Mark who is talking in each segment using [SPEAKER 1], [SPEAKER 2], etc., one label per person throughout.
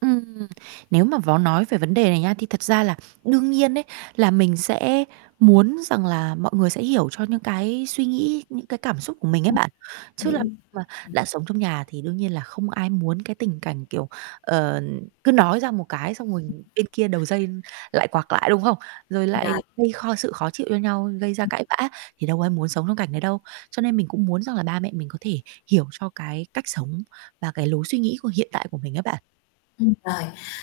[SPEAKER 1] Ừm. Nếu mà vói nói về vấn đề này nhá, thì thật ra là đương nhiên ấy là mình sẽ muốn rằng là mọi người sẽ hiểu cho những cái suy nghĩ, những cái cảm xúc của
[SPEAKER 2] Đúng
[SPEAKER 1] mình ấy bạn. Chứ
[SPEAKER 2] rồi,
[SPEAKER 1] làm
[SPEAKER 2] hiểu,
[SPEAKER 1] gì mà
[SPEAKER 2] ừm.
[SPEAKER 1] đã sống trong nhà thì đương nhiên là không ai muốn cái tình cảnh kiểu, ờ, cứ nói ra một cái xong rồi bên kia đầu
[SPEAKER 2] [unintelligible]
[SPEAKER 1] dây lại quạc lại, đúng không? Rồi lại
[SPEAKER 2] Rồi.
[SPEAKER 1] gây kho sự khó chịu cho nhau, gây ra
[SPEAKER 2] Ừm.
[SPEAKER 1] cãi vã thì đâu có ai muốn sống trong cảnh đấy đâu. Cho nên mình cũng muốn rằng là ba mẹ mình có thể hiểu cho cái cách sống và cái lối suy nghĩ của hiện tại của mình ấy bạn.
[SPEAKER 2] Ừm, rồi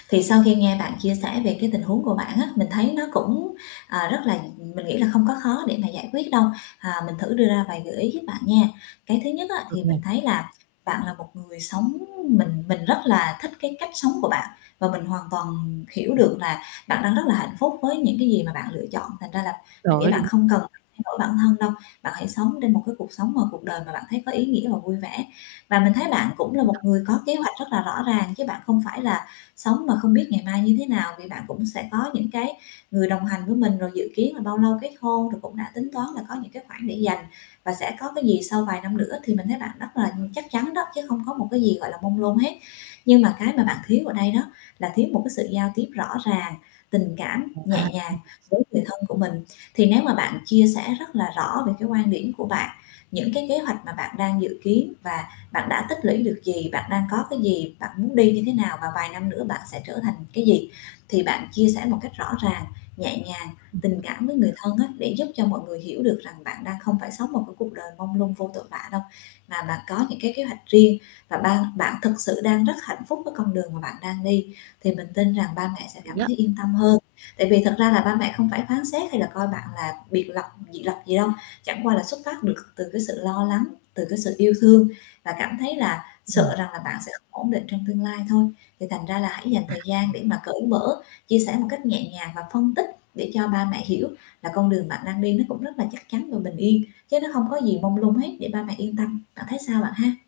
[SPEAKER 2] thì sau khi nghe bạn chia sẻ về cái tình huống của bạn á, mình thấy nó cũng, ờ, rất là mình nghĩ là không có khó để mà giải quyết đâu. À, mình thử đưa ra vài gợi ý giúp bạn nha. Cái thứ nhất á
[SPEAKER 1] Được
[SPEAKER 2] thì
[SPEAKER 1] nè.
[SPEAKER 2] mình thấy là bạn là một người sống mình mình rất là thích cái cách sống của bạn và mình hoàn toàn hiểu
[SPEAKER 1] Ừm.
[SPEAKER 2] được là bạn đang rất là hạnh phúc với những cái gì mà bạn lựa chọn, thành ra là
[SPEAKER 1] Trời
[SPEAKER 2] mình nghĩ
[SPEAKER 1] ơi,
[SPEAKER 2] bạn
[SPEAKER 1] đúng.
[SPEAKER 2] không cần phải thay đổi bản thân đâu, bạn hãy sống trên một cái cuộc sống mà cuộc đời mà bạn thấy có ý nghĩa và vui vẻ. Và mình thấy bạn cũng là một
[SPEAKER 1] [unintelligible]
[SPEAKER 2] người có kế hoạch rất là rõ ràng chứ bạn không phải là sống mà không biết ngày mai như thế nào, vì bạn cũng sẽ có những cái người đồng hành với mình, rồi dự kiến là bao lâu kết hôn rồi cũng đã tính toán là có những cái khoản để dành, và sẽ có cái gì sau vài năm nữa thì mình thấy bạn rất là chắc chắn đó chứ không có một cái gì, gọi là, mông lung hết. Nhưng mà cái mà bạn
[SPEAKER 1] [unintelligible]
[SPEAKER 2] thiếu ở đây đó là thiếu một cái sự giao tiếp rõ ràng, tình cảm
[SPEAKER 1] À,
[SPEAKER 2] nhẹ
[SPEAKER 1] ừm.
[SPEAKER 2] nhàng với người thân của mình. Thì nếu mà bạn chia sẻ rất là rõ về cái quan điểm của bạn, những cái kế hoạch mà bạn đang dự kiến và bạn đã tích lũy được gì, bạn đang có cái gì, bạn muốn đi như thế nào và vài năm nữa bạn sẽ trở thành cái gì thì bạn chia sẻ một cách rõ ràng, nhẹ nhàng,
[SPEAKER 1] Ừm.
[SPEAKER 2] tình cảm với người thân á, để giúp cho mọi người hiểu được rằng bạn đang không phải sống một, cái, cuộc đời mông lung vô tội vạ đâu. Và bạn có những cái kế hoạch riêng và ban bạn thực sự đang rất hạnh phúc với con đường mà bạn đang đi, thì mình tin rằng ba
[SPEAKER 1] Hợp
[SPEAKER 2] mẹ sẽ
[SPEAKER 1] lý
[SPEAKER 2] cảm
[SPEAKER 1] á.
[SPEAKER 2] thấy yên tâm hơn. Tại vì thật ra là ba mẹ không phải phán xét hay là coi bạn là biệt lập dị lập gì đâu, chẳng qua là xuất phát được từ cái sự lo lắng, từ cái sự yêu thương và cảm thấy là
[SPEAKER 1] Ừm.
[SPEAKER 2] sợ rằng là bạn sẽ không ổn định trong tương lai thôi. Thì thành ra là hãy dành thời gian
[SPEAKER 1] À.
[SPEAKER 2] để mà cởi mở, chia sẻ một cách nhẹ nhàng và phân tích để cho ba mẹ hiểu là con đường bạn đang đi nó cũng rất là chắc chắn và bình yên, chứ nó không có gì mông lung hết để ba mẹ yên tâm. Bạn thấy sao bạn ha?